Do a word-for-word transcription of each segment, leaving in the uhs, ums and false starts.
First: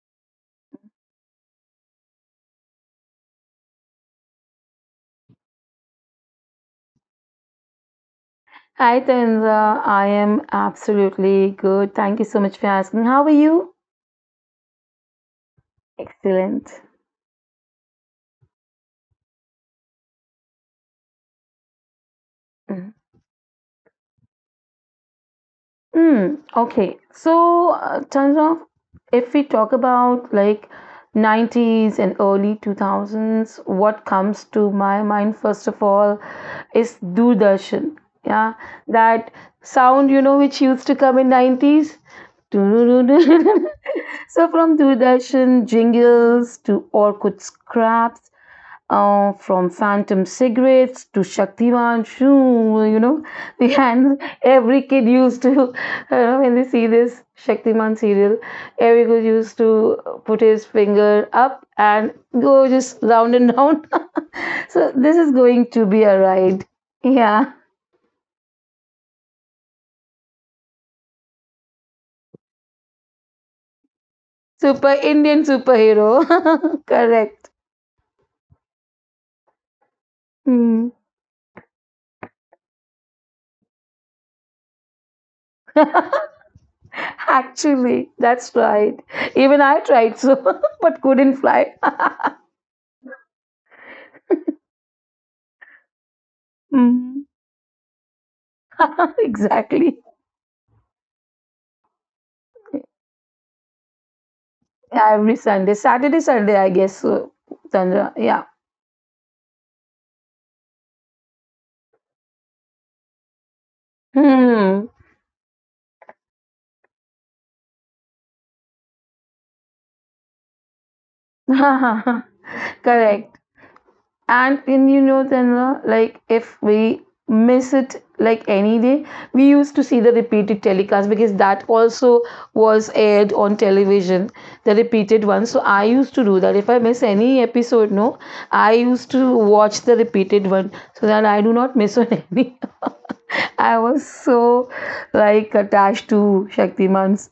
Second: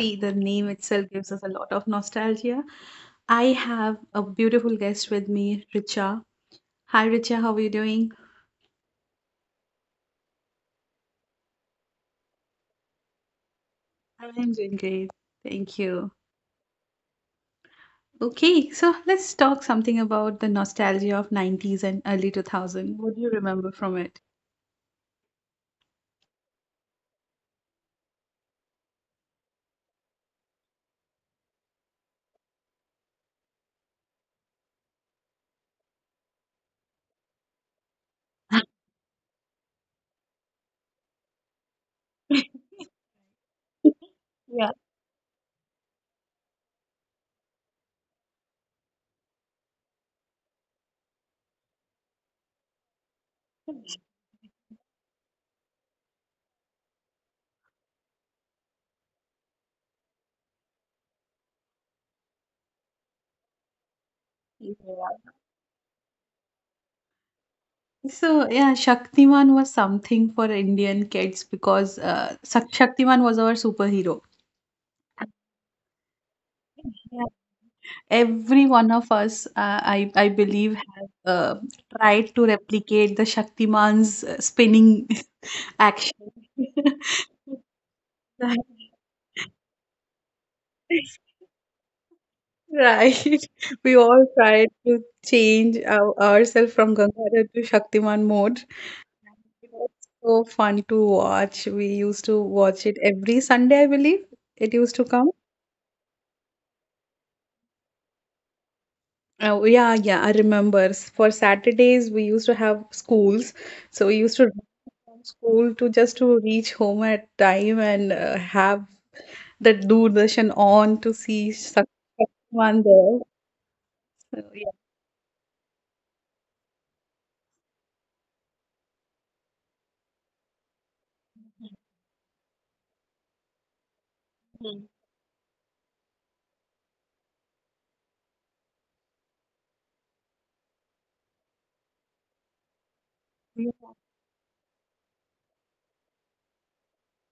See, the name itself gives us a lot of nostalgia. I have a beautiful guest with me, Richa. Hi, Richa, how are you doing? Hi, Tanza. I am absolutely good. Thank you so much for asking. How are you? I'm doing great. Thank you. Excellent. Okay, so let's talk something about the nostalgia of nineties and early Mm-hmm. two thousand. What do you remember from it? Mm, okay. So, uh, Chandra, if we talk about like nineties and early two thousands, what comes to my mind first of all is Doordarshan. Yeah, that sound, you know, which used to come in nineties. So Yeah, from Doordarshan jingles to Orkut scraps uh, from Phantom cigarettes to Shaktiman, shoo, you know, and every kid used to, you know, when they see this Shaktiman serial, every kid used to put his finger up and go just round and round. yeah, so this is going to be a ride. Yeah, so yeah, Shaktiman was something for Indian kids because uh, Shak- Shaktiman was our superhero. super Indian superhero. Yeah, Correct. every one of us, uh, I I believe, Hmm. have uh, tried to replicate the Shaktiman's uh, spinning action. Actually, that's right. Even I tried so, but Yeah. couldn't fly. Right. We all try to change our, ourselves from Hmm. Gangadhar to Shaktiman mode. It was exactly. so fun to watch. We used to watch it every Sunday, I believe. It used to Yeah, come. every Sunday. Saturday, Sunday, I guess, so, Chandra. Yeah. Oh, yeah, yeah, I remember. S- For Saturdays, we used to have schools. So we used to Hmm. run from school to just to reach home at time and uh, have the Doordarshan on to see Shaktiman there. Correct. So, And in you know, Chandra, like if we miss it like any day, we used to see the repeated telecast because that also was aired on television, the repeated one. So I used to do that. If I miss any episode, no, I used to watch the repeated one so that I do not miss on any. I yeah. was so like attached to Shaktiman's.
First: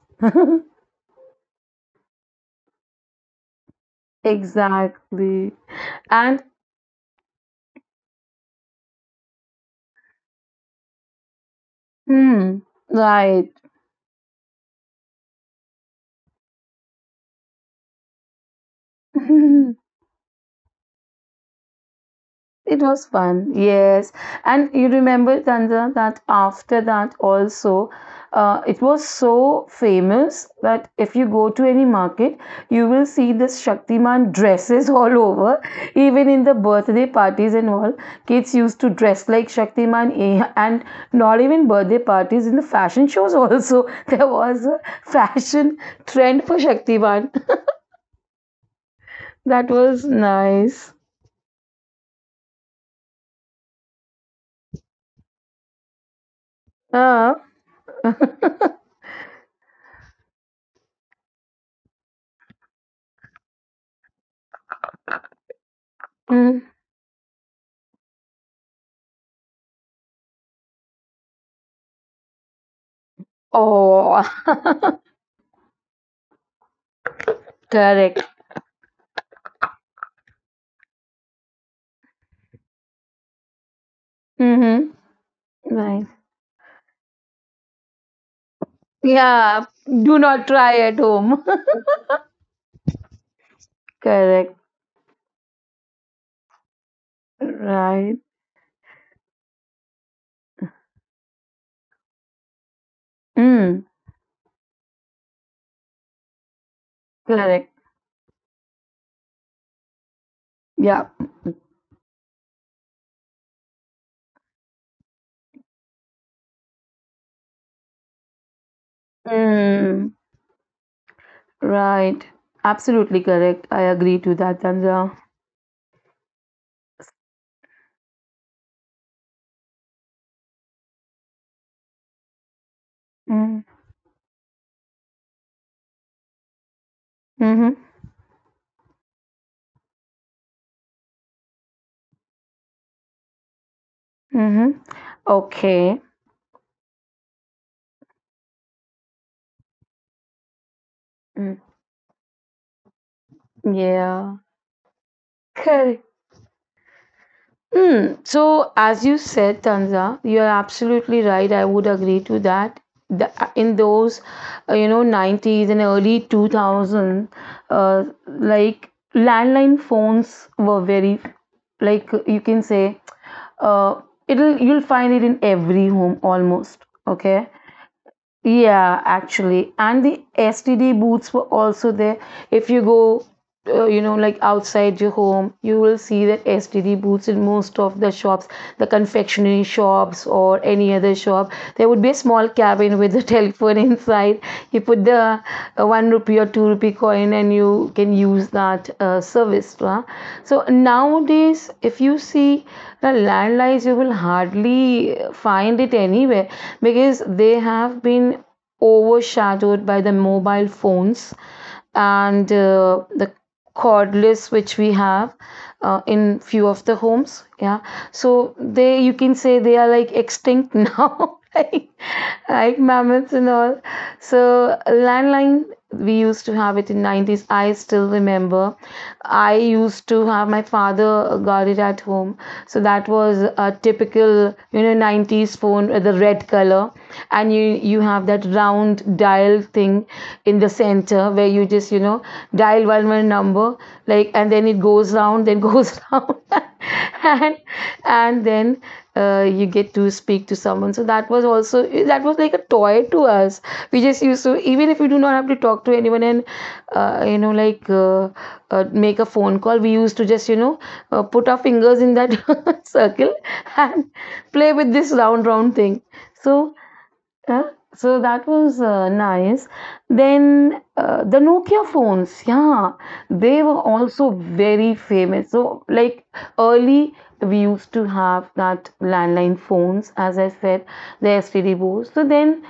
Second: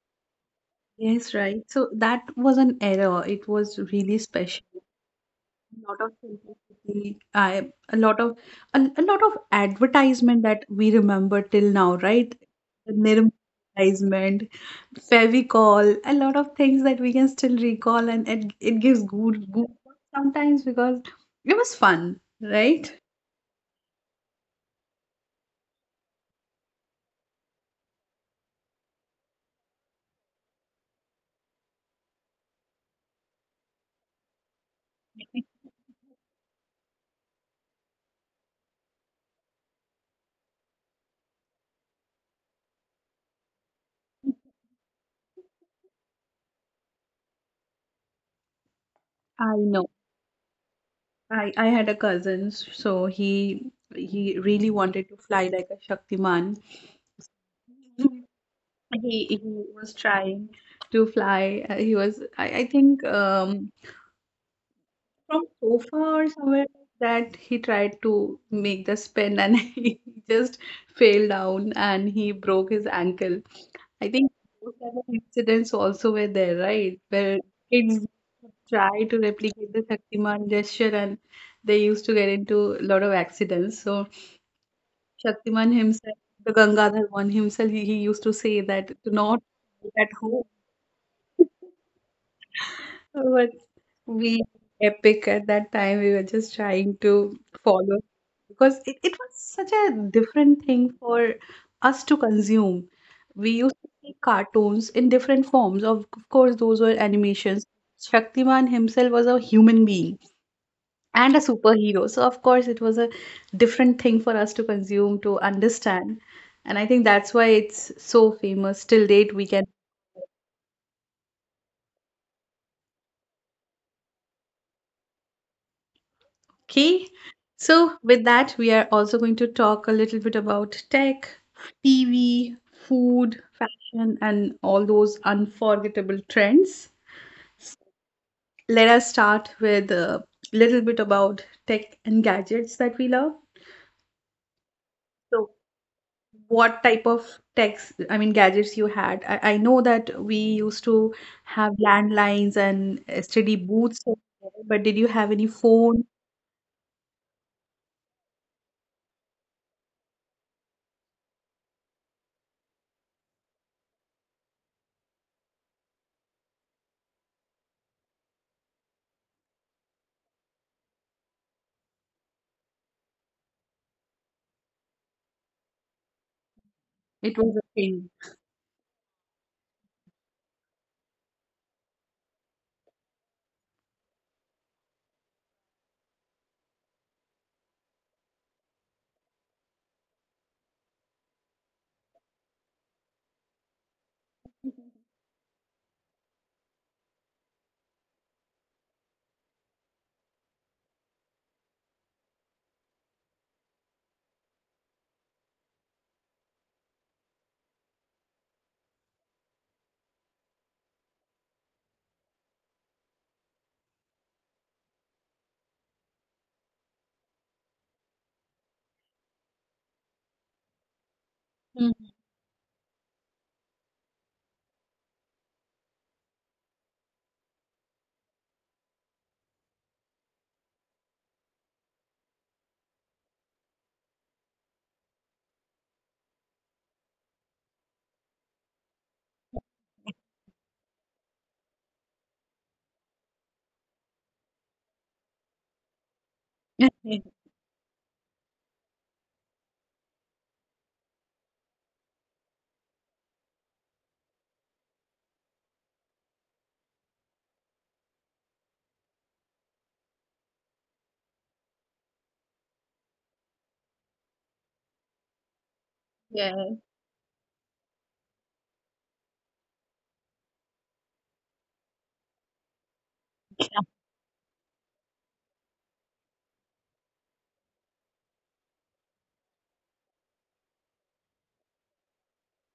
Yes, right. So that was an error. It was really special. Exactly. A lot of And simplicity. I a lot of A, a lot of advertisement that we remember till now, right? hmm, The Nirma right. advertisement, Fevicol, a lot of things that we can still recall, and it it gives good good sometimes because it was fun, It right? was fun, yes. And you remember, Tanja, that after that also, uh, it was so famous that if you go to any market, you will see this Shaktiman dresses all over, even in the birthday parties and all. Kids used to dress like Shaktiman, eh, and not even birthday parties, in the fashion shows also. There was a fashion trend for Shaktiman. I That know. was nice. I I had a cousin, so he he really wanted to fly like a Shaktiman. Uh, He he was trying to fly. Uh, he was, I, I think, um, From sofa or mm. somewhere like that he tried to make the spin, and he just fell down and he broke his ankle. I Oh, think those kind of incidents also were there, right? Where kids correct. try to replicate the Shaktiman gesture and they used to get into a lot of accidents. So Mm-hmm. Shaktiman Right. himself, the Gangadhar one himself, he, he used to say that do not Yeah, at do home. not try at home. So But we correct. Epic at that time. We were just trying to follow Right. because it, it was such a different thing for us to consume. We used Mm. to see cartoons in different forms. Of, of course, those were animations. Correct. Shaktiman himself was a human being Yeah. and a superhero. So, of course, it was a different thing for us to consume, to understand. And I think that's why it's so famous. Till date, we can. Mm. Right. Absolutely correct. I agree to that, Tanja. Okay, so with that, we are also going to talk a little bit about tech, T V, food, Mm. fashion, and all those unforgettable trends. Mm-hmm. Let us start with a little bit about tech and gadgets that we love. Mm-hmm. So, Okay. what type of techs, I mean, gadgets you had? I, I know that we used to Mm. have landlines and S T D booths, Yeah. but did you have any Correct. phone? Hmm. So, as you said, Tanza, you're absolutely right. I would agree to that. The, uh, in those, uh, you know, nineties and early two thousand, uh, like landline phones were very, like you can say, uh, it'll you'll find it in every home almost. It Okay. was a thing. Yeah, actually, and the S T D booths were also there. If you go uh, you know like outside your home, you will see that std booths in most of the shops, the confectionery shops or any other shop. There would be a small cabin with a telephone inside. You put the uh, one rupee or two rupee coin, and you can use that uh, service, huh? So nowadays, if you see the landlines, you will hardly uh, find it anywhere because they have been overshadowed by the mobile phones and uh, the cordless which we have uh, in few of the homes, yeah. So they, you can say, they are like extinct now, like, Mhm. like mammoths and all. So landline, we used to have it in nineties. I still remember, I used to have my father got it at home. So that was a typical you know nineties phone with the red color. And you you have that round dial thing in the center where you just you know dial one one number, like, and then it goes round, then goes round, and and then uh, you get to speak to someone. So that was also, that was like a toy to us. We just used to, even if we do not have to talk to anyone and uh, you know like uh, uh, make a phone call, we used to just you know uh, put our fingers in that circle and play with this round round thing. Yeah. So uh, so that was uh, nice. Then uh, the Nokia phones, yeah, they were also very famous. So, like early, we used to have that landline phones, as I said, the S T D boards. So then,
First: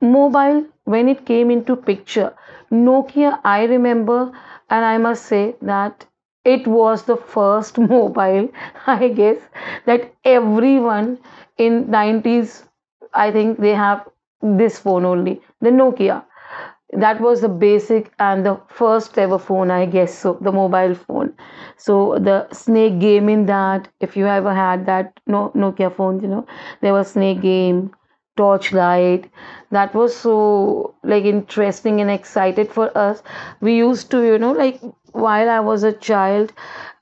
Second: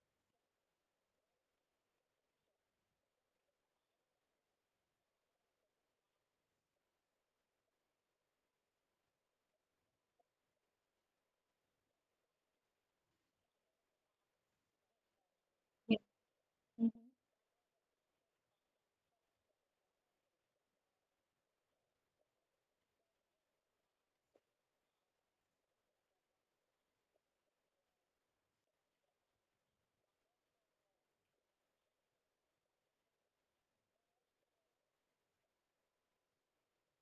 mobile, when it came into picture, Nokia, I remember, and I must say that it was the first mobile, I guess, that everyone in nineties, I think they have this phone only, the Nokia. That was the basic and the first ever phone, I guess. So the mobile phone. So the snake game in that, if you ever had that no Nokia phone, you know, there was snake game, torchlight. That was so like interesting and excited for us. We used to, you know, like while I was a child,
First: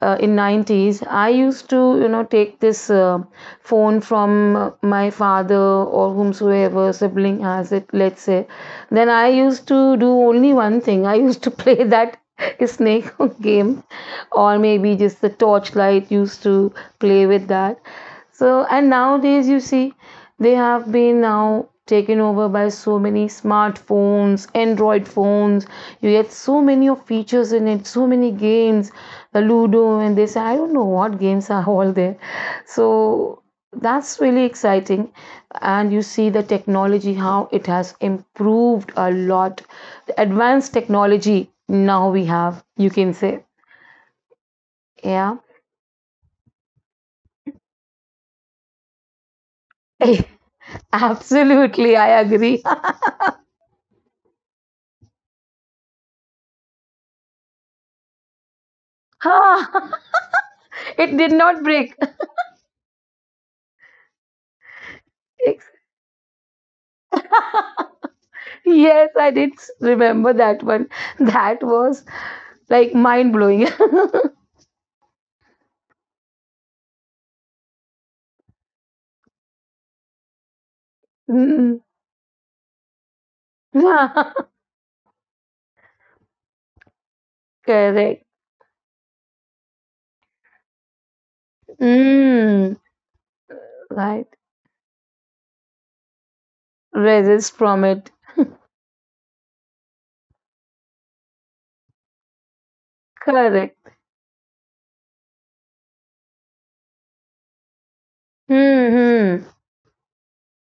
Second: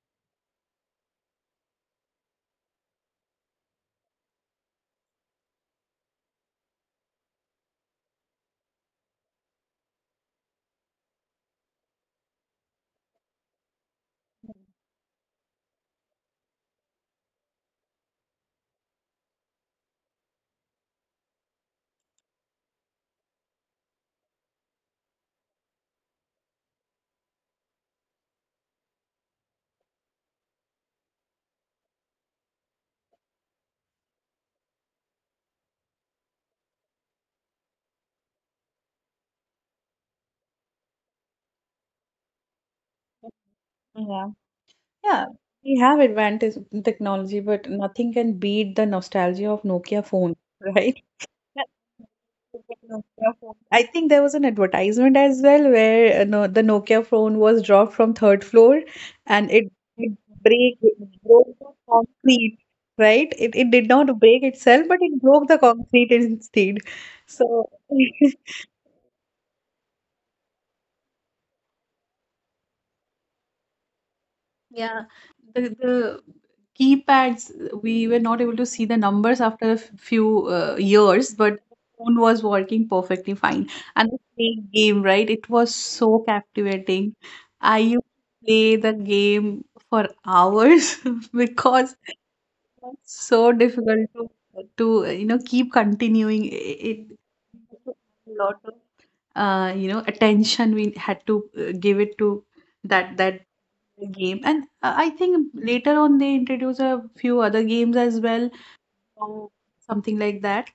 uh, in nineties, I used to you know take this uh, phone from uh, my father or whomsoever sibling has it, let's say. Then I used to do only one thing: I used to play that snake game, or maybe just the torchlight, used to play with that. So, and nowadays you see, they have been now taken over by so many smartphones, Android phones. You get so many of features in it, so many games, the Ludo, and they say I don't know what games are all there. So that's really exciting. And you see the technology, how it has improved a lot. The advanced technology now we have, you can say. Yeah. Yeah. Yeah. We have advantage in technology, but nothing can beat the nostalgia of Nokia phone, right? Yeah. Absolutely, I agree. Nokia phone. I think there was an advertisement as well where uh, no, the Nokia phone was dropped from third floor and it, it break it It did broke not the break. concrete, right? It it did not break itself, but it broke the concrete instead. So Yes, I did s- remember that one. That was like mind blowing. yeah, the the keypads, we were not able to see the numbers after a f- few uh, years, but the Mm. phone was working perfectly fine. And the snake game, right? It was so captivating. I used Correct. to play the game for hours because it Mm. was so difficult Right. to to uh, you know keep continuing. It, it Resist from took it. a lot of uh, you know attention we had to uh, give it to that that Correct. the game, and uh, I think later on they introduce a few other games as well Hmm, hmm. or something like that,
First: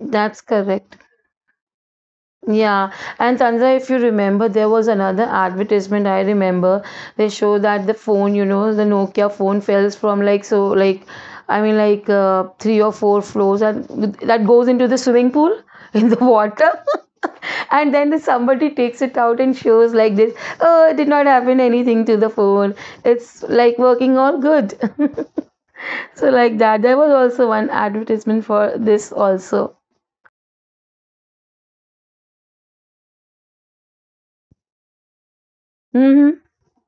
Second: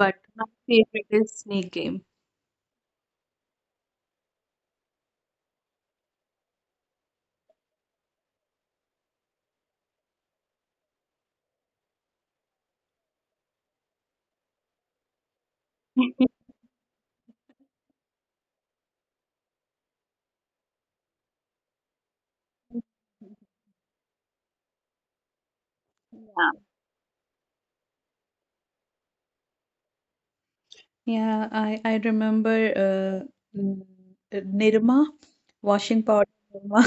but my correct. favorite is snake game. Yeah, and Chandra, if you remember, there was another advertisement I remember. They show that the phone, you know, the Nokia phone falls from, like, so, like, I mean, like uh, three or four floors, and that goes into the swimming pool in the water, and then somebody takes it out and shows like this. Oh, it did not happen anything to the phone. It's like working all good. So, like Yeah. that, there was also one advertisement for this also. Yeah, I I remember uh, n- uh, Nirma, washing powder Mm-hmm. Nirma.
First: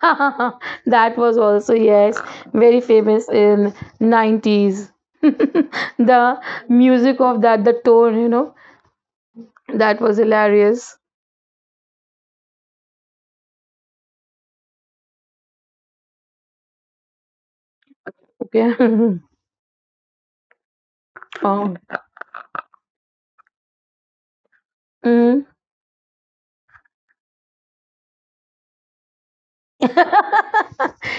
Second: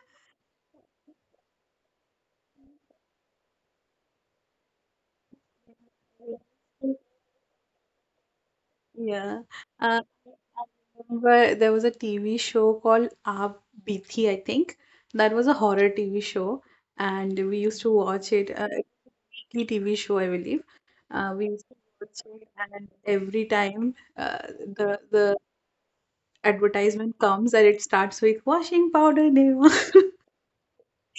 That was also, yes, very famous in nineties. The music of that, the tone, you know, yeah. that uh, was I hilarious. remember there was a T V show called Aap Bithi, I think. That was a horror T V show, and we used to watch it. Uh, Okay. Weekly T V show, I believe. Uh, we used Oh. to watch it, and every time uh, the the Mm. advertisement comes and it starts with washing powder day one.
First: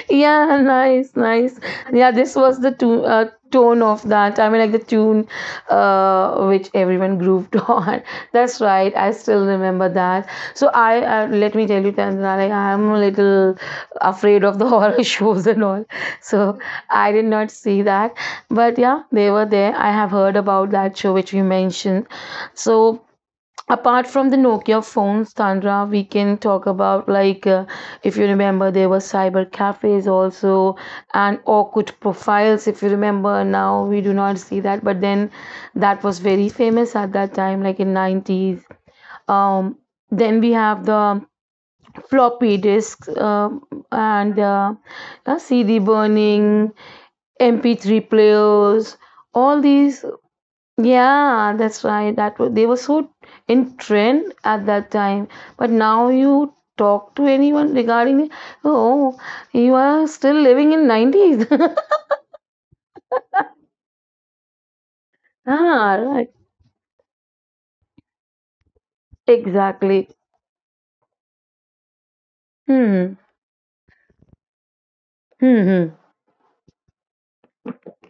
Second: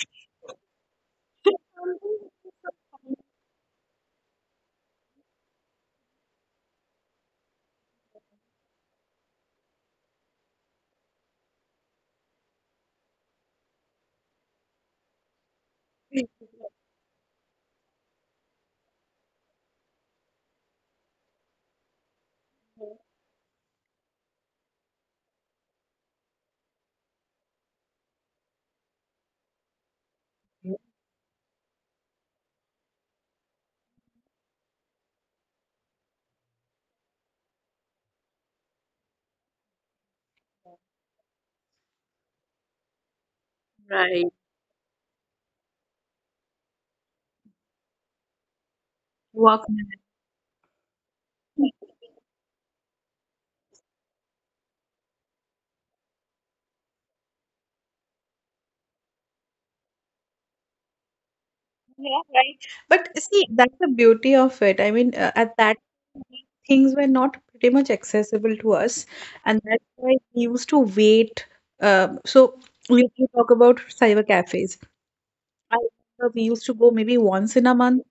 Yeah, nice, nice. Yeah, this was the to uh, tone of that. I mean, like the tune uh, which everyone grooved on. That's right. I still remember that. So I uh, let me tell you, Tanzana, like I'm a little afraid of the horror shows and all. So I did not see that. But yeah, they were there. I have heard about that show which you mentioned. So apart from the nokia phones, tanra, we can talk about, like, uh, if you remember, there were cyber cafes also, and orkut profiles, if you remember. Now we do not see that, but then that was very famous at that time, like in nineties. um then we have the floppy disks, um Right. and uh, uh, cd burning, M P three players, all Walkman. these. Yeah, that's right. That was, they were so in trend at that time. But now you talk to anyone regarding it, oh, you are still living in nineties. Yeah, right. But see, that's the beauty of it. I mean, uh, at that Ah, right. these things were not pretty much accessible to us, and that's Exactly. why we used to wait. Um, so we, Hmm. we talk about cyber cafes. I Hmm. remember we used to go maybe once in a month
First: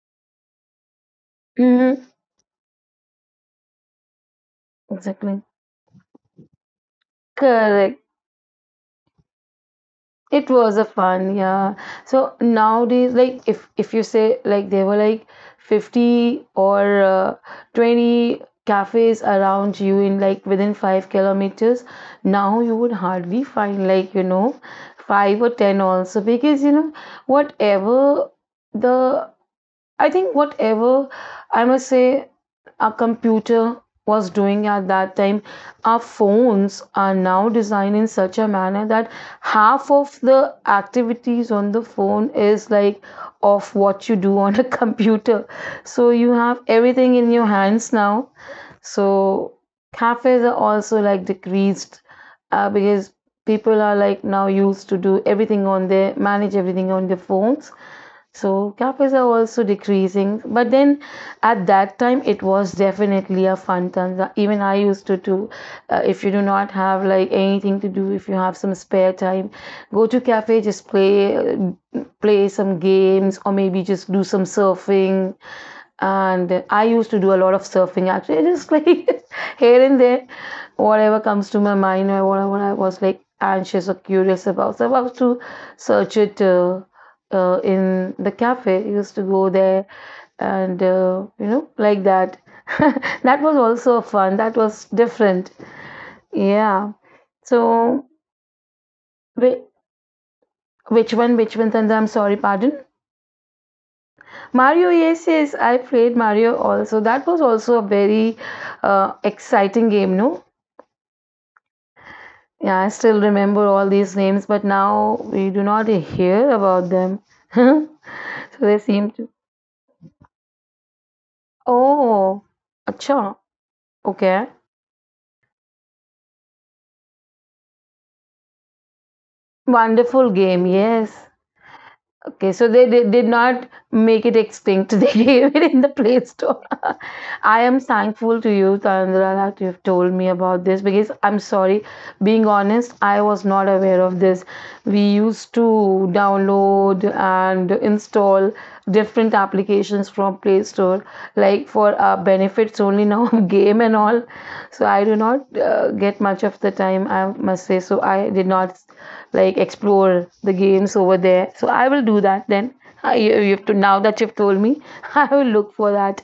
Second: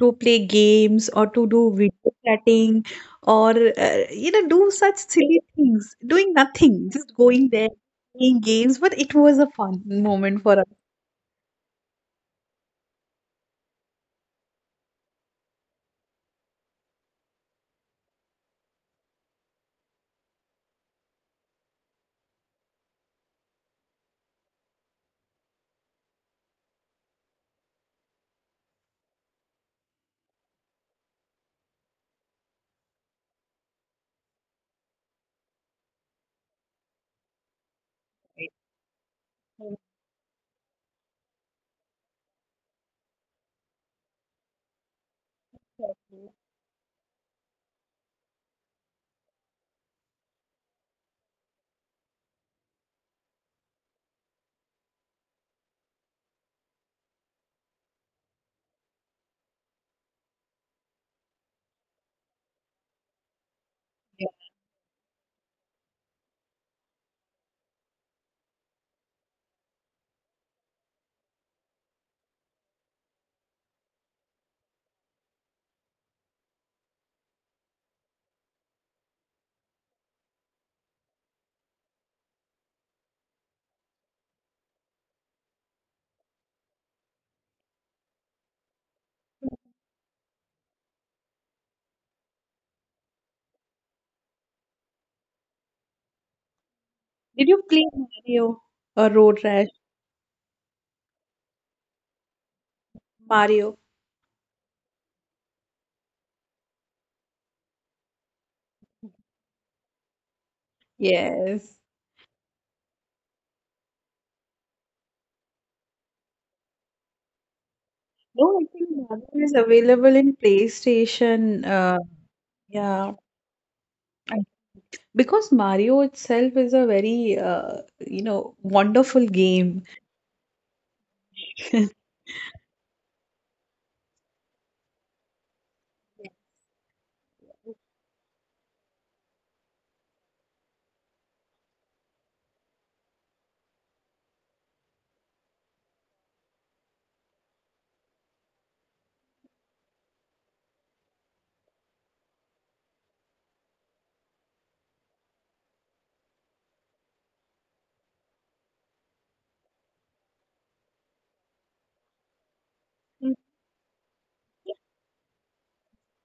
to play games or to Hmm. do Mhm. video chatting or uh, you know do such silly Exactly. things, doing nothing, just going there Correct. playing games. But it was a fun moment It for us. was a fun, yeah. So nowadays, like if if you say like there were like fifty or uh, twenty cafes around you in like within five kilometers, now you would hardly find, like, you know, five or ten also, because you know whatever the I think whatever I must say our computer was doing at that time, our phones are now designed in such a manner that half of the activities on the phone is like of what you do on a computer. So you have everything in your hands now. So cafes are also like decreased uh, because people are like now used to do everything on their, manage everything on their phones. So cafes are also decreasing, but then at that time it was definitely a fun time. Even I used to do. Uh, if you do not have like anything to do, if you have some spare time, go to cafe, just play, uh, play some games, or maybe just do some surfing. And I used to do a lot of surfing actually, just like here and there, whatever comes to my mind or whatever I was, like, anxious or curious about. So I was to search it uh, uh, in the cafe. I used to go there and uh, you know like that. That was also fun. That was different. Yeah. Did you play So Mario or Road whi- Rash? which one? Which one? And I'm sorry. Pardon. Mario. Mario, yes, yes, I played Mario also. That was also a very uh, exciting game, no? Yes. Yeah, I still remember all these names, but now we do not hear about them. No, I So they think seem Mario to. is available in PlayStation. Uh, Oh, yeah, acha, I- okay. because Mario itself is a very uh, you know wonderful game. Wonderful game, yes. Okay, so they did, did not make it extinct. They gave it in the Play Store. I am thankful to you, Tarindra, that you have told me about this because I'm sorry, being honest, I was not aware of this. We used to download and install different applications from Play Store, like for our benefits only now, game and all. So I do not uh, get much of the time, I must say. So I did not like explore the games over there. So I will do that then. I, you you have to, now that you've told me, I will look for that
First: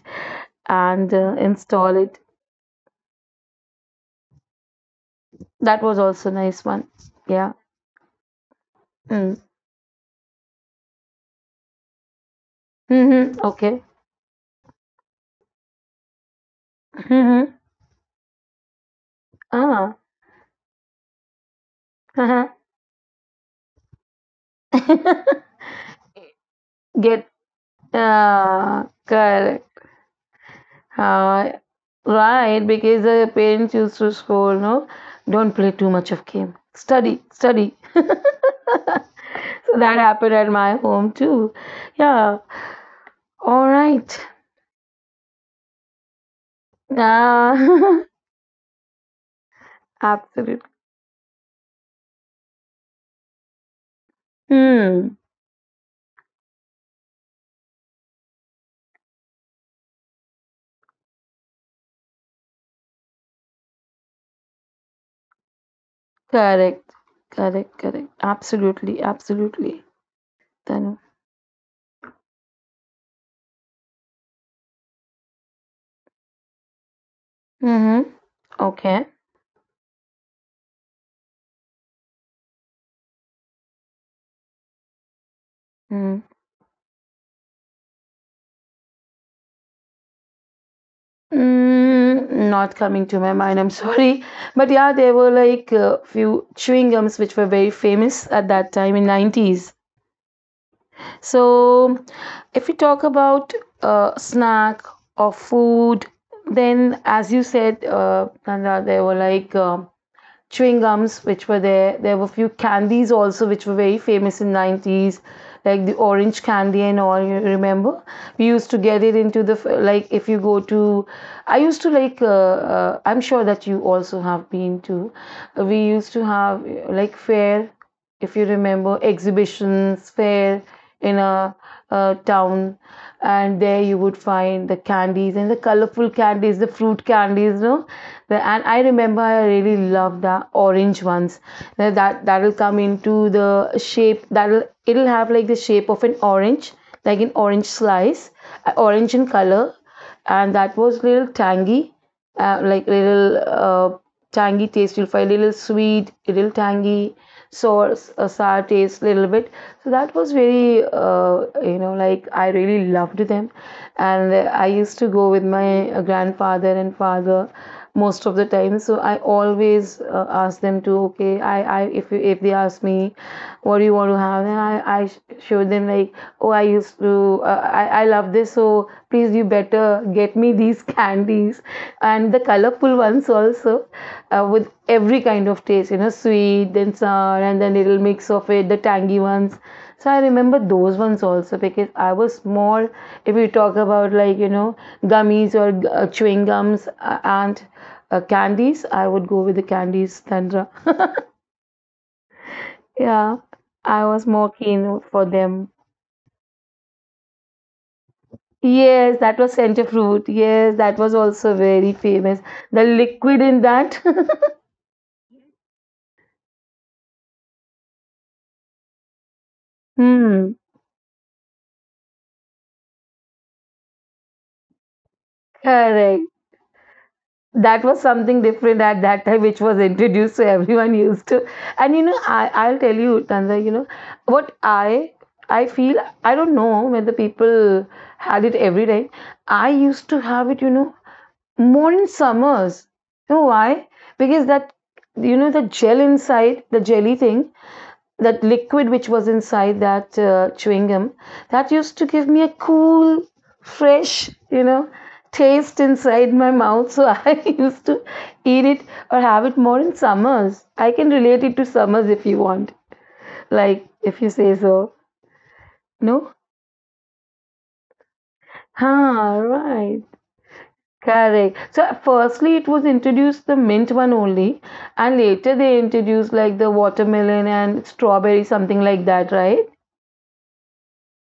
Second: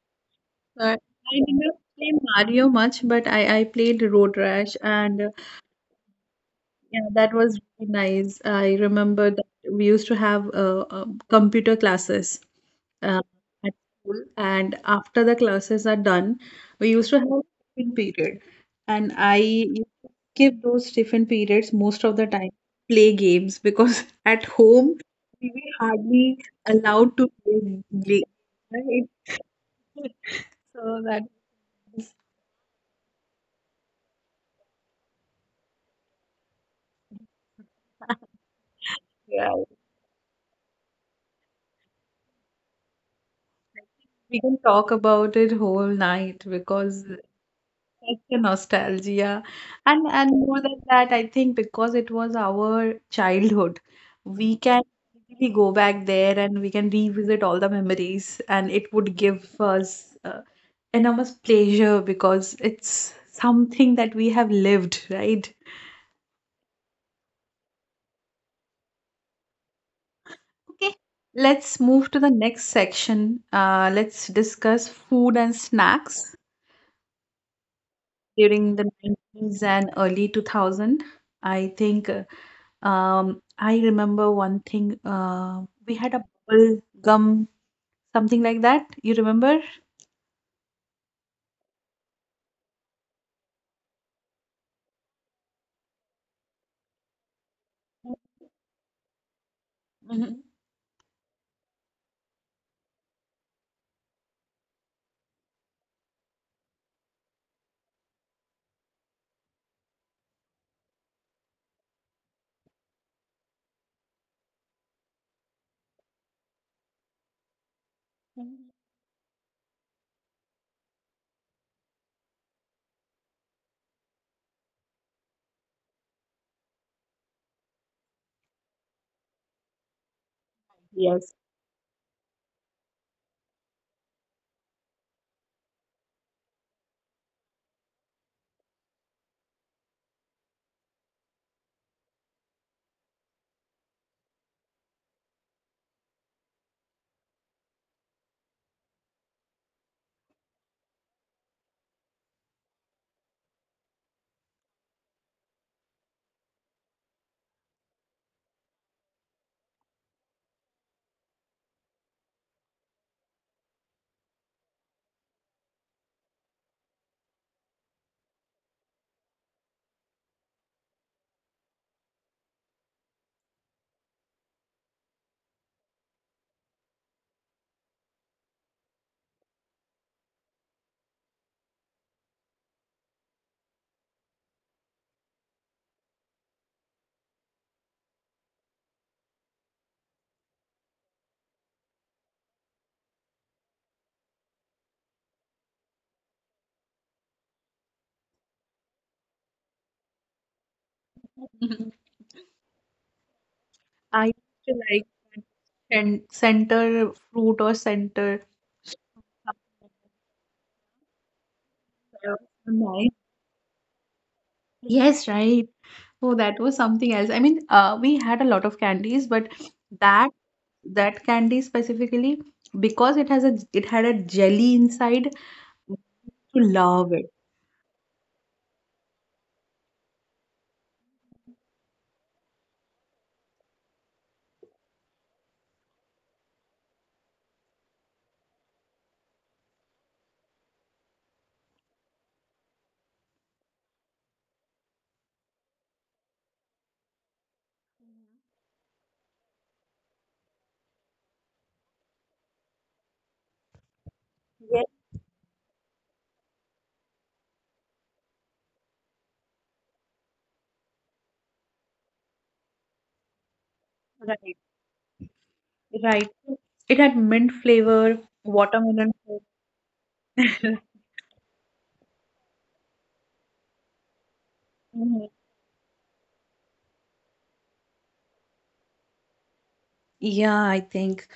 Uh, and uh, I did not install play it. Mario much, but I, I played Road Rash, and uh, That was also nice one. yeah, that Yeah. was really nice. I remember Mm. that we used to have uh, uh, computer classes uh, Mm-hmm. at Okay. school, and after the classes are done, we used to have a Mm-hmm. tiffin period, and I Ah. skip those tiffin periods most of the time, play games because at home Uh-huh. we were hardly allowed Get to play games, uh right? Correct. So that Uh, was, right, because the parents used to scold, no, don't play too much of game. Study, study. So that yeah. happened at my home too. Yeah. All right. We can talk about it whole night because Uh, such a nostalgia. And and absolutely. more than that, I think because it was our childhood, we can Hmm. really go back there and we can revisit all the memories, and it would give us uh, enormous pleasure because it's something that we have lived, right? Correct. Correct. Correct. Absolutely. Absolutely. Okay, Then, let's move to the next section. Uh, let's discuss food and snacks mhm. during the Okay. nineties and early two thousand. I think uh, um, i remember one thing, uh, we had Mm. a bubble gum something like that, you remember? Mm, not coming to my mind, I'm sorry. But yeah, there were like a few chewing gums which were very famous at that time in nineties. Mhm. So, if we talk about uh, snack or food, then as you said, uh, Nanda, there were like uh, chewing gums which were there. There were a few candies also which were very famous in nineties, like the orange candy and all, you remember, we used to get it into the, like, if you go to, I used to like uh, uh, I'm sure that you also have been to, we used to have uh, like fair, if you remember, exhibitions, fair in Yes. a, uh town, and there you would find the candies and the colorful candies, the fruit candies, no? The, and I remember I really loved the orange ones. Now That that'll come into the shape, that'll it'll have like the shape of an orange, like an orange slice, uh, orange in color, and that was little tangy, uh, like little uh, tangy taste, you'll find little sweet, little tangy sour, uh, sour taste, little bit. So that was very uh, you know, like I really loved them, and I used to go with my uh, grandfather and father most of the time. So I always uh, ask them to, okay, i i if you, if they ask me, what do you want to have, and i i sh- show them like, oh, I used to uh, i i love this, so please you better get me these candies and the colorful ones also, uh, with every kind of taste, you know, sweet, then sour, and then little mix of it, the tangy ones. So I remember those ones also because I was small. If you talk about like, you know, gummies or uh, chewing gums uh, and uh, candies, I would go with the candies, Tantra. Mhm. Yeah, I I was more used to keen like for them. and center fruit or center Yes, that was center something like fruit. Yes, that was also very that. famous. The Nice. liquid in that. Yes, right. Oh, that was something else. I mean, uh, we had a lot of candies, but that Hmm. that candy specifically, because it has a it had a jelly inside, I Correct. to love it. That was something different at that time which was introduced, so everyone used to. And you know, I, I'll tell you, Tanza, you know what i I feel, I don't know whether people had it every day. I used to have it, you know, more in summers. You know why? Because that, you know, the gel inside the jelly thing, that liquid which was inside that uh, chewing gum, that used to give me a cool fresh, you know, Yes, taste inside my mouth. So I used to eat it or have it more in summers. I can relate it to summers, if you want, like, if you say right. so. Right. No. It had mint flavor. Watermelon. Ah, right. Fruit. Correct, so firstly it was introduced the mint one only, and Mhm. later they introduced like the watermelon and strawberry, something like that, right? Yeah, I think.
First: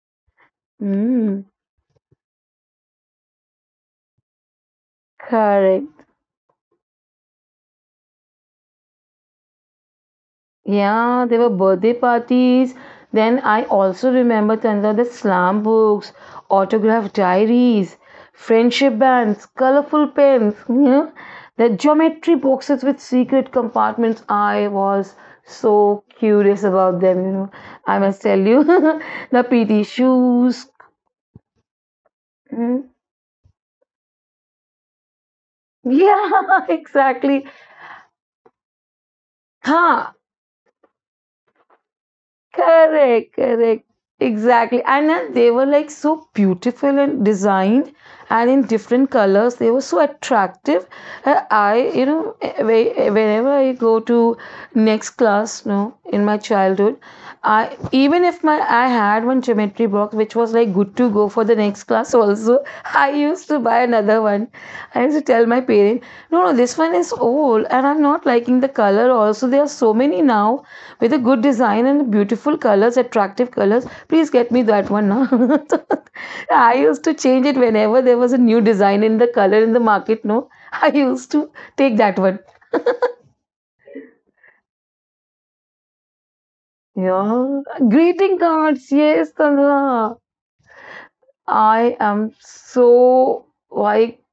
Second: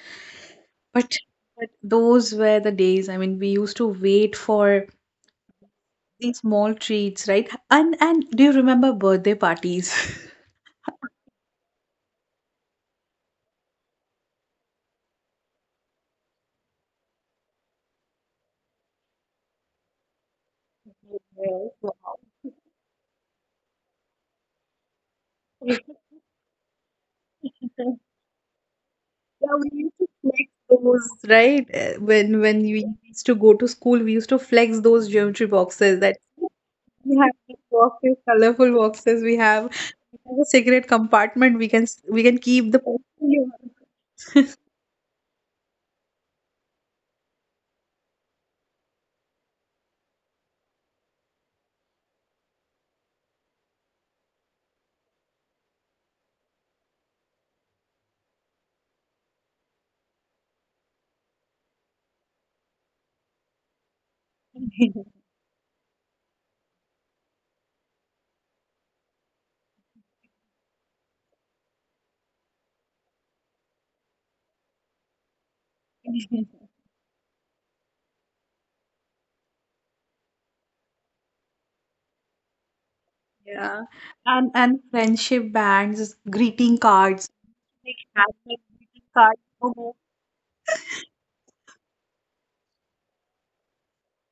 But Mm, but those were the days. I mean, we used to wait for correct. these small treats, right? And and do you remember birthday parties? Yeah, there were birthday parties. Then I also remember, Chandra, the slam books, autograph diaries, friendship bands, colorful pens, you know, the Yes, wow. geometry boxes with secret compartments. I was so curious about them, you know. I must tell you, the Yeah, we P T used to flex shoes. those, right? Uh, When when we Hmm. used to go to school, we used to flex those geometry boxes that Yeah, we have. exactly. These boxes, colorful boxes, we have Huh. in a cigarette compartment. We can s- we can keep the Correct, portfolio. correct. Exactly. And then they were like so beautiful and designed, and in different colors. They were so attractive. Uh, I, you know, eh, whe- whenever I go to next class, no, in my childhood, I, even if my, I had one geometry box which was like good to go for the next class also, I used to buy another one. I used to tell my parent, no, no, this one is old and I'm not liking the color also. There are so many now with a good design and beautiful colors, attractive colors. Please get me that one now. I used to change it whenever there was a new design in the color in the market. No, I used to take that one. Yeah, and and friendship bands, greeting cards, Yeah, like greeting handmade cards. greeting Yes, cards. Tanra. I am so, like,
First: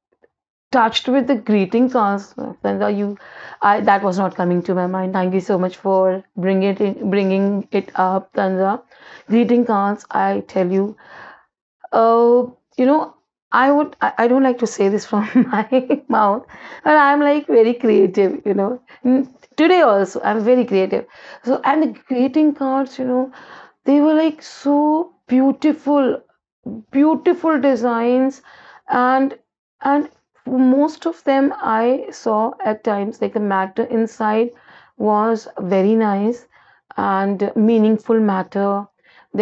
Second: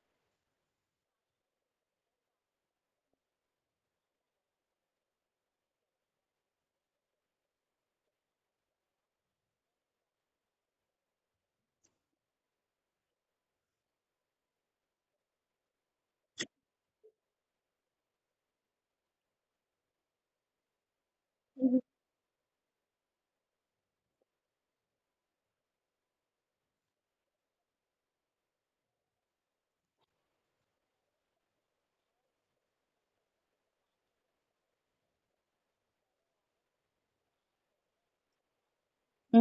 touched with the greeting cards. Tanra, you, I, that was not coming to my mind. Thank you so much for bringing it in, bringing it up, Tanra. Greeting cards. I tell you, oh, you know, I would I, I don't like to say this from my mouth, but I'm like very creative, you know. N- Today also, I'm very creative. So, and the greeting cards, you know, they were like so beautiful, beautiful designs, and and most of them I saw at times, like the matter inside was very nice and meaningful matter,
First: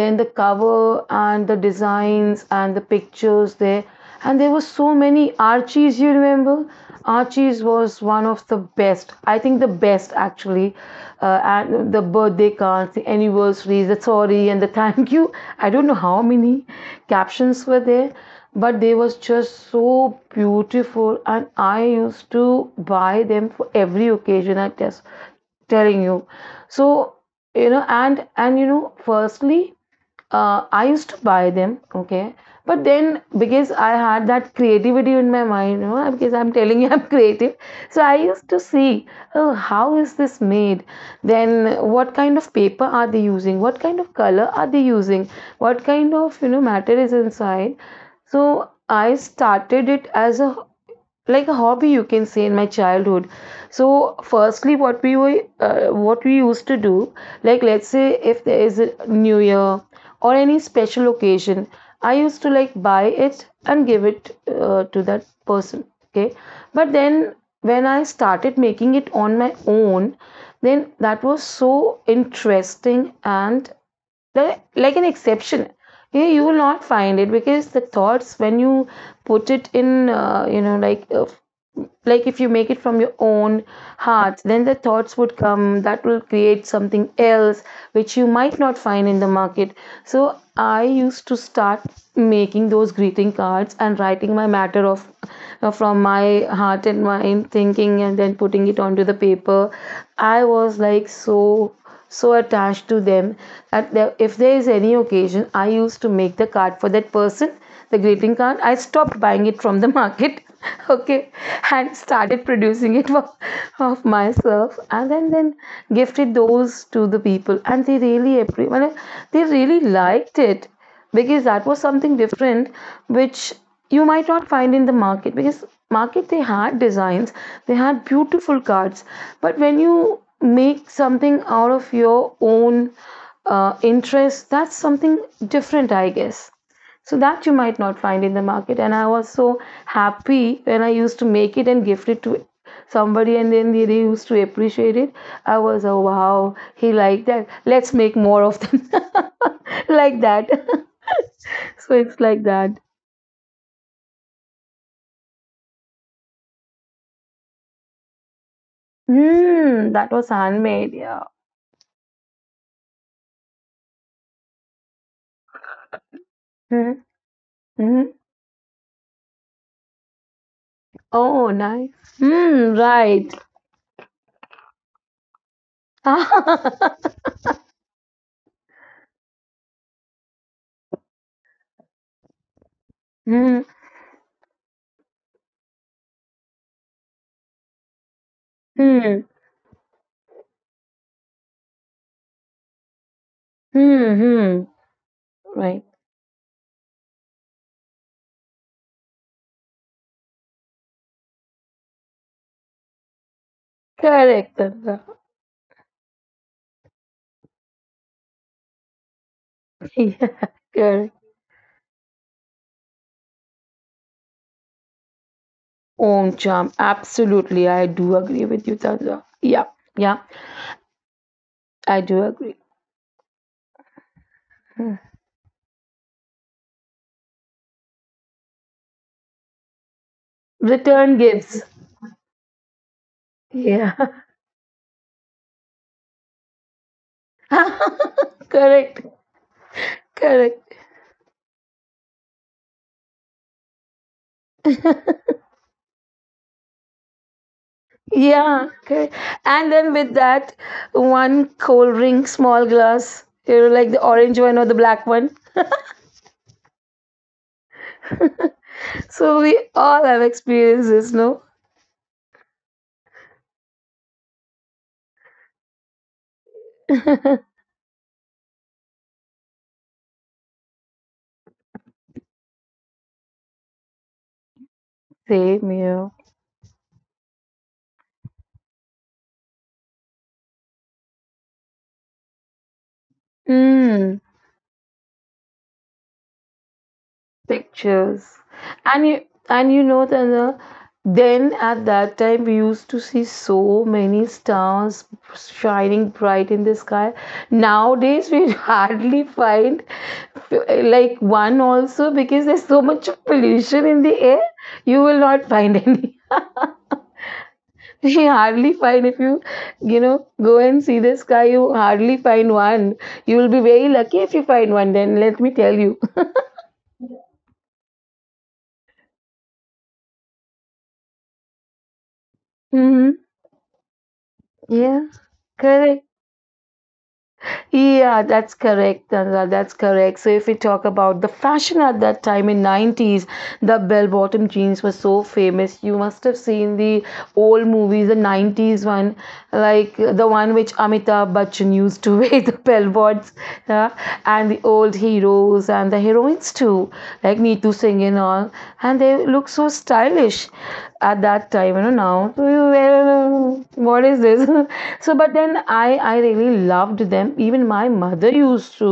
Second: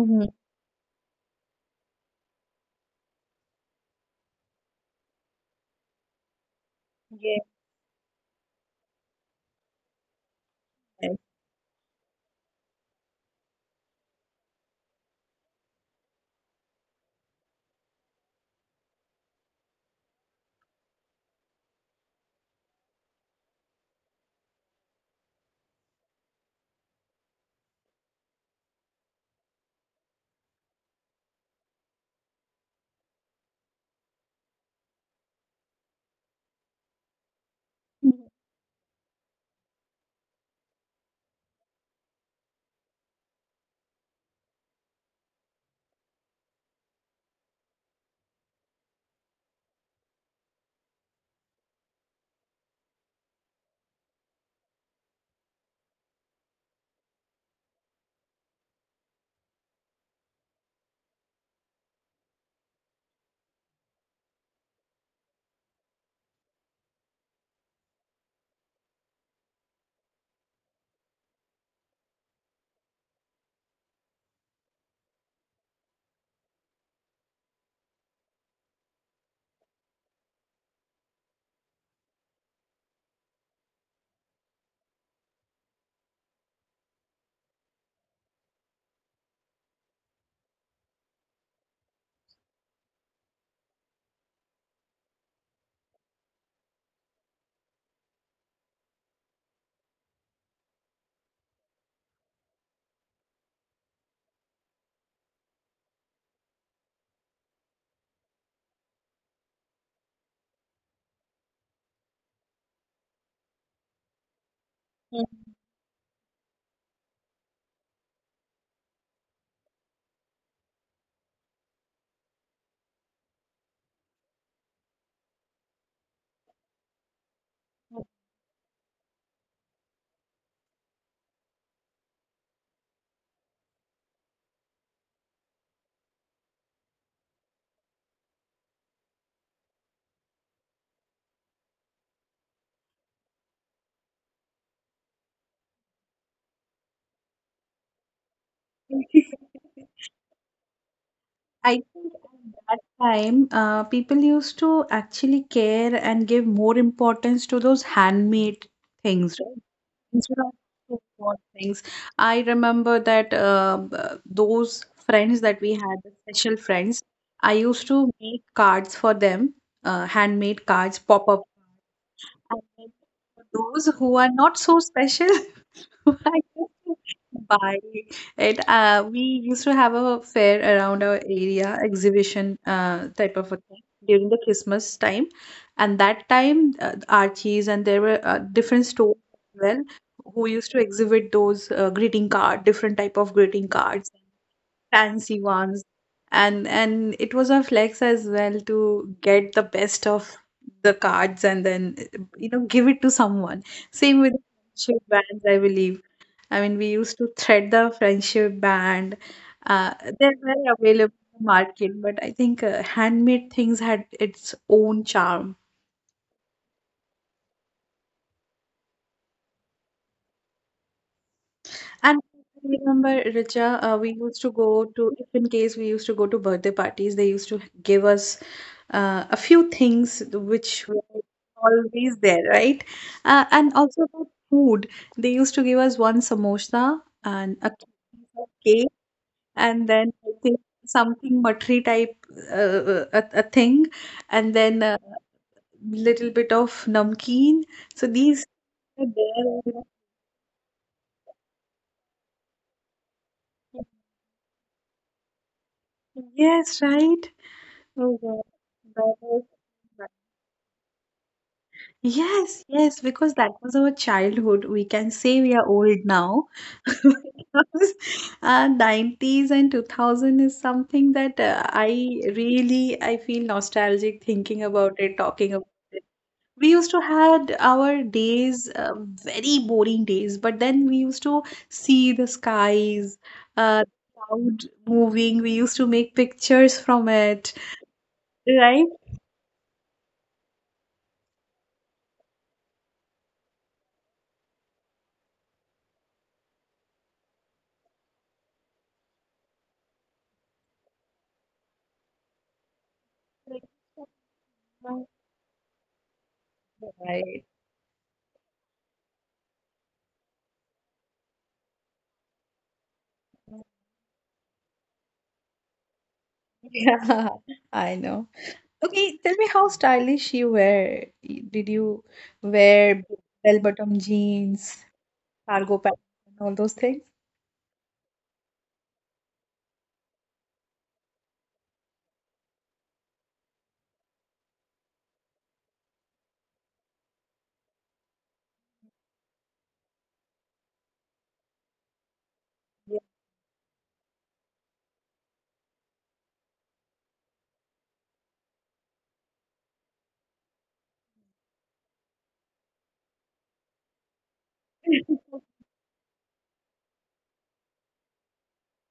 then the cover and the designs and the pictures there, and there were so many archies, you remember, Yes. archies was one of the best, I think the best actually, uh, and the birthday cards, the anniversaries, the sorry and the thank you, I don't know how many captions were there, but they was just so beautiful, and I used to buy them for every occasion, I guess, telling you. So, you know, and and you know, firstly uh, I used to buy them, okay, but then because I had that creativity in my mind, you know, because I'm telling you I'm creative. So I used to see, oh, how is this made, then what kind of paper are they using, what kind of color are they using, what kind of, you know, matter is inside. So I started it as a like a hobby, you can say, in my childhood. So firstly what we were, uh, what we used to do, like, let's say if there is a new year or any special occasion, I used to like buy it and give it uh, to that person, okay, but then when I started making it on my own, then that was so interesting and like like an exception, you you will not find it, because the thoughts when you put it in, uh, you know, like uh, like if you make it from your own heart, then the thoughts would come that will create something else which you might not find in the market. So I used to start making those greeting cards and writing my matter of, uh, from my heart and mind, thinking, and then putting it onto the paper. I was like so, so attached to them, that there- if there is any occasion, I used to make the card for that person, the greeting card. I stopped buying it from the market, okay, and started producing it for, of myself, and then Mhm. then gifted those to the people, and they really appre- well, they really liked it because that was something different which you might not find in the market. Because market, they had designs, they had beautiful cards, but when you make something out of your own uh, interest, that's something different, I guess. So that you might not find in the market, and I was so happy when I used to make it and gift it to somebody, and then they they used to appreciate it. I was, oh wow, he liked that, let's make more of them like that. I So think it's like at that. that time, uh, people used to actually care and give more importance to those handmade things, right? Hmm, that was Instead of handmade. Yeah. store-bought things. I remember that uh, uh, those friends that we had, the special Hmm. friends, I used Hmm. to make cards for them, uh, handmade cards, pop-up Oh, nice. cards. And Hmm. then Right. for those who are not so special, Hmm. I used to buy it. Uh, we used to have a fair around our area exhibition uh, type of a thing during the Christmas time, and that time uh, Archie's and there were uh, different Hmm. stores Hmm. as well who used to exhibit those uh, greeting card, different type of greeting cards, Hmm. fancy Right. ones, and and it was a flex as well to get the best of the cards and then you know give it to someone. Same with Correct. Tanza. friendship bands, I believe. I mean, we used to thread the friendship band. uh, Yeah. they're very Correct. available in the market, but I think uh, handmade things had its own charm. Own charm. Absolutely. I do agree with you, Tanza. Yeah. Yeah. I do And I agree. remember, Richa, uh, we used to go to, if in case we used to go to birthday parties, they used to give us uh, a few things which Return were gifts. always there, right? Uh, and Yeah. also about food, they used to give us one samosa and a piece of cake, Correct. and then I think Correct. something matri type, uh, a, a thing, and then a little bit of namkeen. So these Yeah, were okay. there. And And I then with that one cold drink, small glass, you know, was like the orange one or the black one. thinking, yes, right. Oh, God. That So was. we all have experiences, no? Yes, yes, because that was our childhood. We can say we are old now. Because uh, nineties and two thousand is something that uh, I really I feel nostalgic thinking about it, talking about Same it. here. We used to had our days, uh, very boring days, but then we used to see the skies, uh, Mm. cloud moving. We used to make pictures from it, Pictures, right? and you, and you know, Tanya, then at that time we used to see so many stars shining bright in the sky. Nowadays, we hardly find like one also because there's so much of pollution in the air. You will not find any. Right. You hardly find, if you, you know, go and see the sky, you hardly find one. You will be very lucky if you find one, then let me tell you. Yeah, I know. Okay, tell me how stylish you were. Did you wear Hmm. bell-bottom jeans, Yeah, cargo pants, correct. and all those things? Yeah, that's correct, Tanra. That's correct. So if we talk about the fashion at that time in nineties, the bell-bottom jeans were so famous. You must have seen the old movies, the nineties one, like the one which Amitabh Bachchan used to wear the Yeah. bell-bots, yeah, and the old heroes and the heroines too, like Neetu Singh and all, and they look so stylish. English at that time. You know now, well, what is this? So, but then I I really loved them. Even my mother used to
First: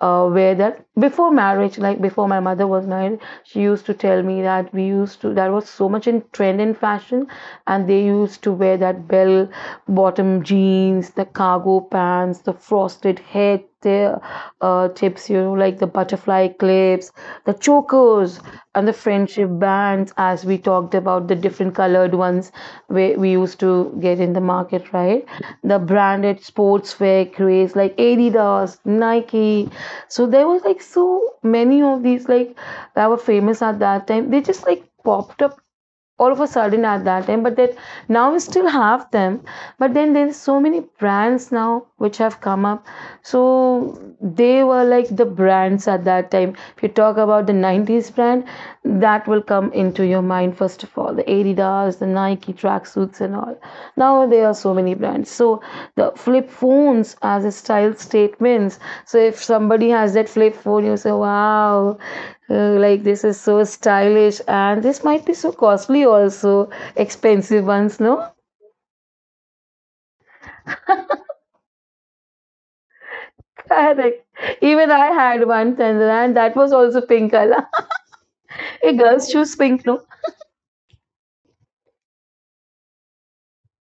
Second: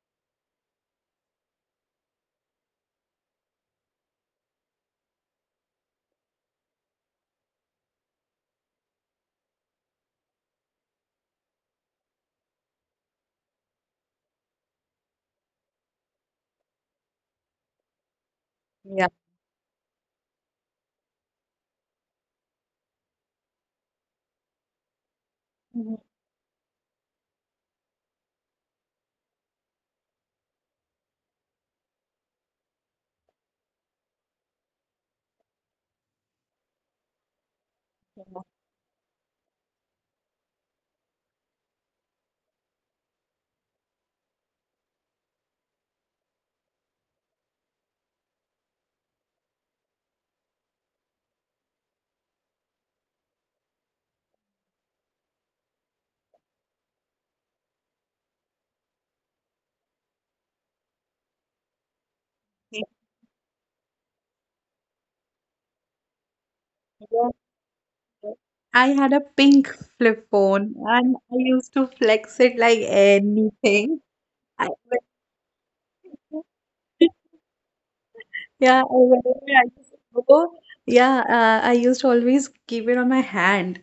uh, wear that before marriage. Like before my mother was married, she used to tell me that we used to, that was so much in trend in fashion, and they used to wear that bell bottom jeans, the cargo pants, the frosted chocolate head, the, uh, tips, you know, like the butterfly clips, the chokers, and the Yeah. friendship bands, as we talked about the different colored ones we, we used to get in the market, right? The Yeah. branded sportswear craze like Adidas, Nike. So there was like so many of these, like, that were famous at that time. They just like popped up all of a sudden at that time, but that now we still have them, but then there's so many brands now which have come up. So they were like the brands at that time. If you talk about the nineties brand that will come into your mind, first of all the Adidas, the Nike tracksuits and all. Now there are so many brands. So the flip phones as a style statements, so if somebody has that flip phone you say wow, uh, like this is so stylish and this might be so costly also, expensive ones, no? I had a pink flip phone and I used to flex it like anything. Correct. I, Even went- I had one, Tender, and that was also pink color. yeah, I, A girl's choose Whenever I pink, used no? to go, yeah, uh, I used to always keep it on my hand.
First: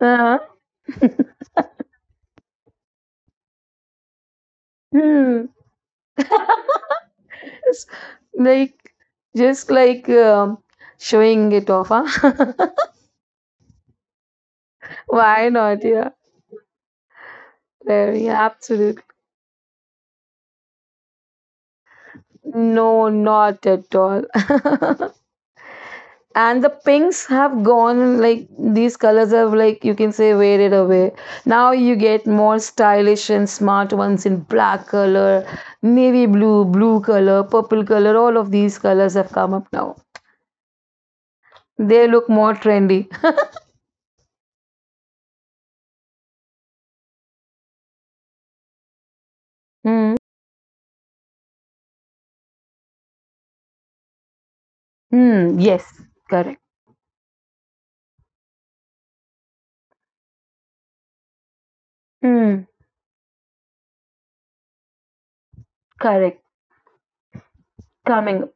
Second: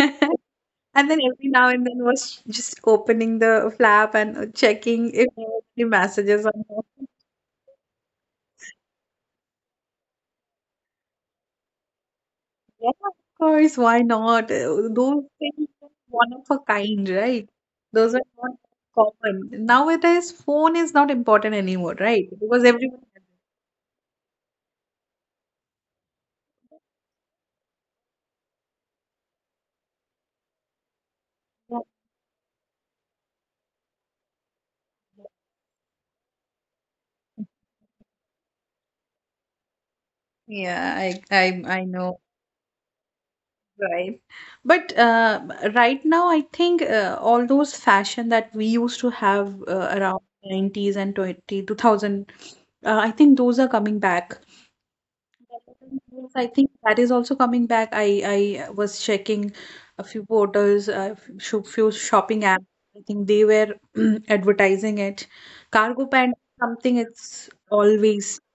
uh, And then every now and then was just opening the flap and checking if hmm. there were any messages on. Not. It's like, just like, um, showing it off, huh? Yeah, of course, why not? Uh, Those Why things not, are yeah, one of a kind, right? Those are very, not absolutely. common. Nowadays, phone is not important anymore, right? Because everyone No, has not at all. And the pinks have gone, like these colors have, like, you can say faded away. Now one. you get more stylish and smart ones in black color, navy blue, blue color, purple color, all of these colors have come up now. Yeah, I, I, I They know, look more trendy. right? But uh, right now, I think uh, all those fashion that we used to have uh, Hmm. around nineties and twenty two thousand, uh, I think those are coming back. Hmm. Yes. Yes, I Correct. think that is also coming back. I I was checking a few portals, a few few shopping Hmm. apps. I think they were advertising it. Cargo pant, Correct. something it's always Coming up.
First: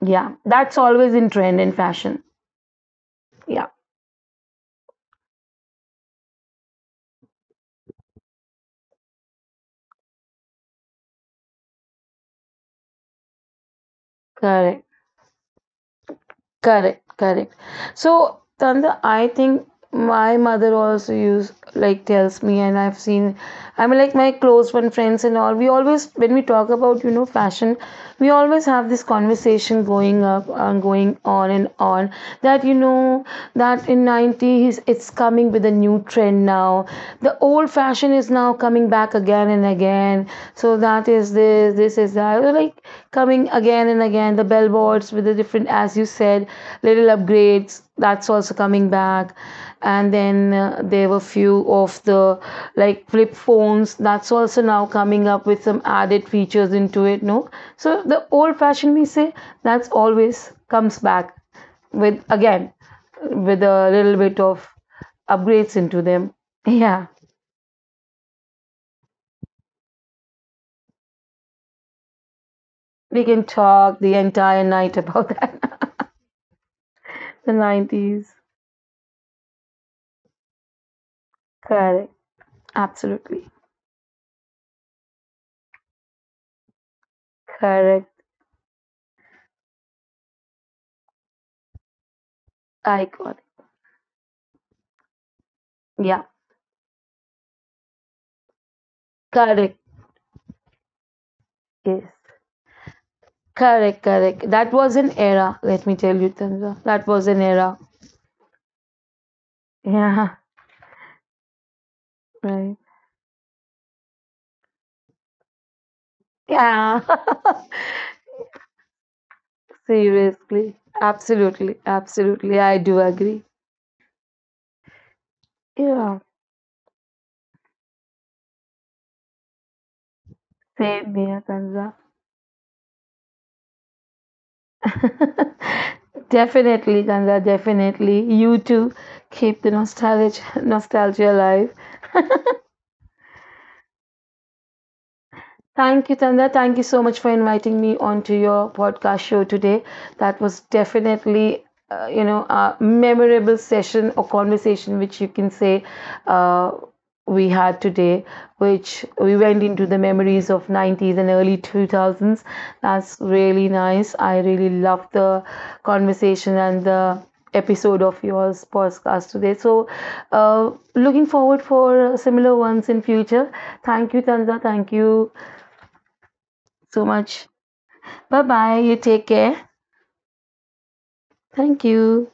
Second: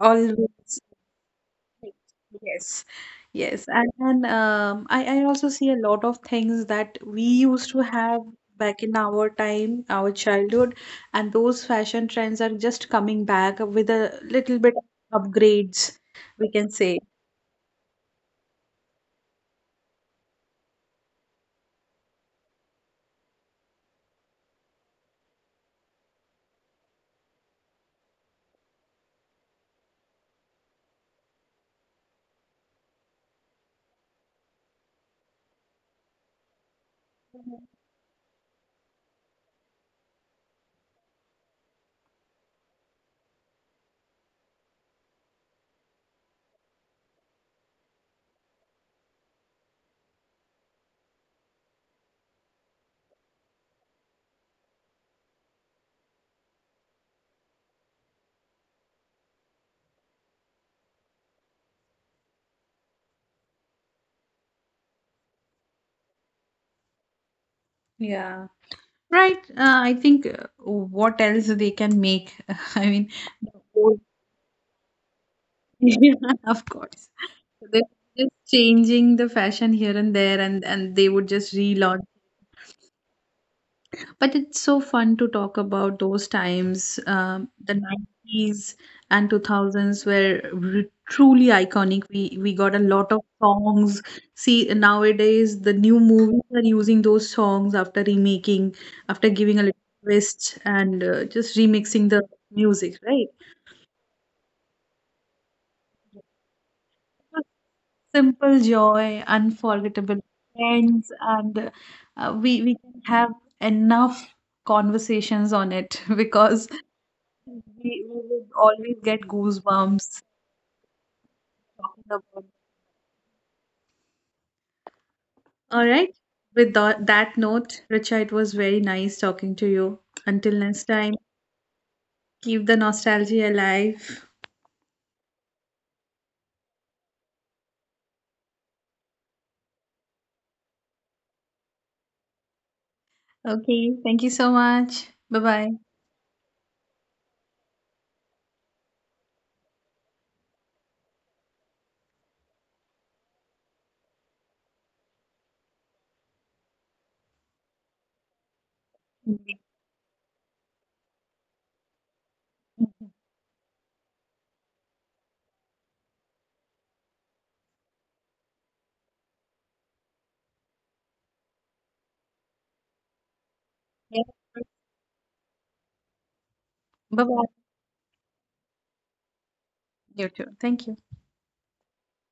Yeah. That's always in trend and fashion. Yes, yes. Yeah. And and um, I I also see a lot of things that we used to have back in our time, our childhood, and those fashion trends are just coming back with a little bit Correct. of upgrades, we can say. Correct, correct. So, Tanda, I think my mother also use like tells me, and I've seen. I mean, like my close one friends and all. We always, when we talk about, you know, fashion, we always have this conversation going up and going on and on, that you know, that in nineties it's coming with a new trend now. The old fashion is now coming back again and and again. So that is this, this is that. They're, like, coming again and again. The billboards with the different, as you said, little upgrades. That's also coming back. And then uh, there were few of the like flip phones. That's also now coming up with some added features into it. No, so the old fashioned, we say that's always comes back with again, with a little bit of upgrades into them. Yeah. Yeah. Right. Uh, I think uh, what else they can make? I mean, We can the talk old- the entire night about that. yeah, of course. The So they're just nineties. changing the fashion here and there, and and they would just relaunch. Correct. Absolutely. But it's so fun to talk about those times, um, the Correct. nineties and two thousands were re- truly iconic. We we got a lot of Iconic. songs. See, nowadays the new Yeah. movies are using those songs after remaking, after giving a Correct. little twist and uh, just remixing Yes. the music, right? Correct. Correct. That was an era, let me tell you, Tanza. That was an era. Simple joy, unforgettable Yeah. friends, and uh, we Right. we can have enough conversations on it because Yeah. We, we would always get goosebumps Seriously. Absolutely. talking about. Absolutely. I do agree. All right. Yeah. With tha- that note, Richa, it was very nice talking to you. Until next Same time, here, Tanza. keep the nostalgia alive. Definitely, Tanza. Definitely. You too. Keep the nostalgia, nostalgia alive. Okay. Thank you so much. Bye bye. Thank you, Tanda. Thank you so much for inviting me onto your podcast show today. That was definitely, uh, you know, a memorable session or conversation, which you can say uh, we had today, which we went into the memories of nineties and early two thousands. That's really nice. I really love the conversation and the episode of yours podcast today. So, uh, looking forward for similar ones in future. Thank you, Tanda. Thank you so Bye much. bye. Bye bye. You take care. You too. Thank you. Thank you.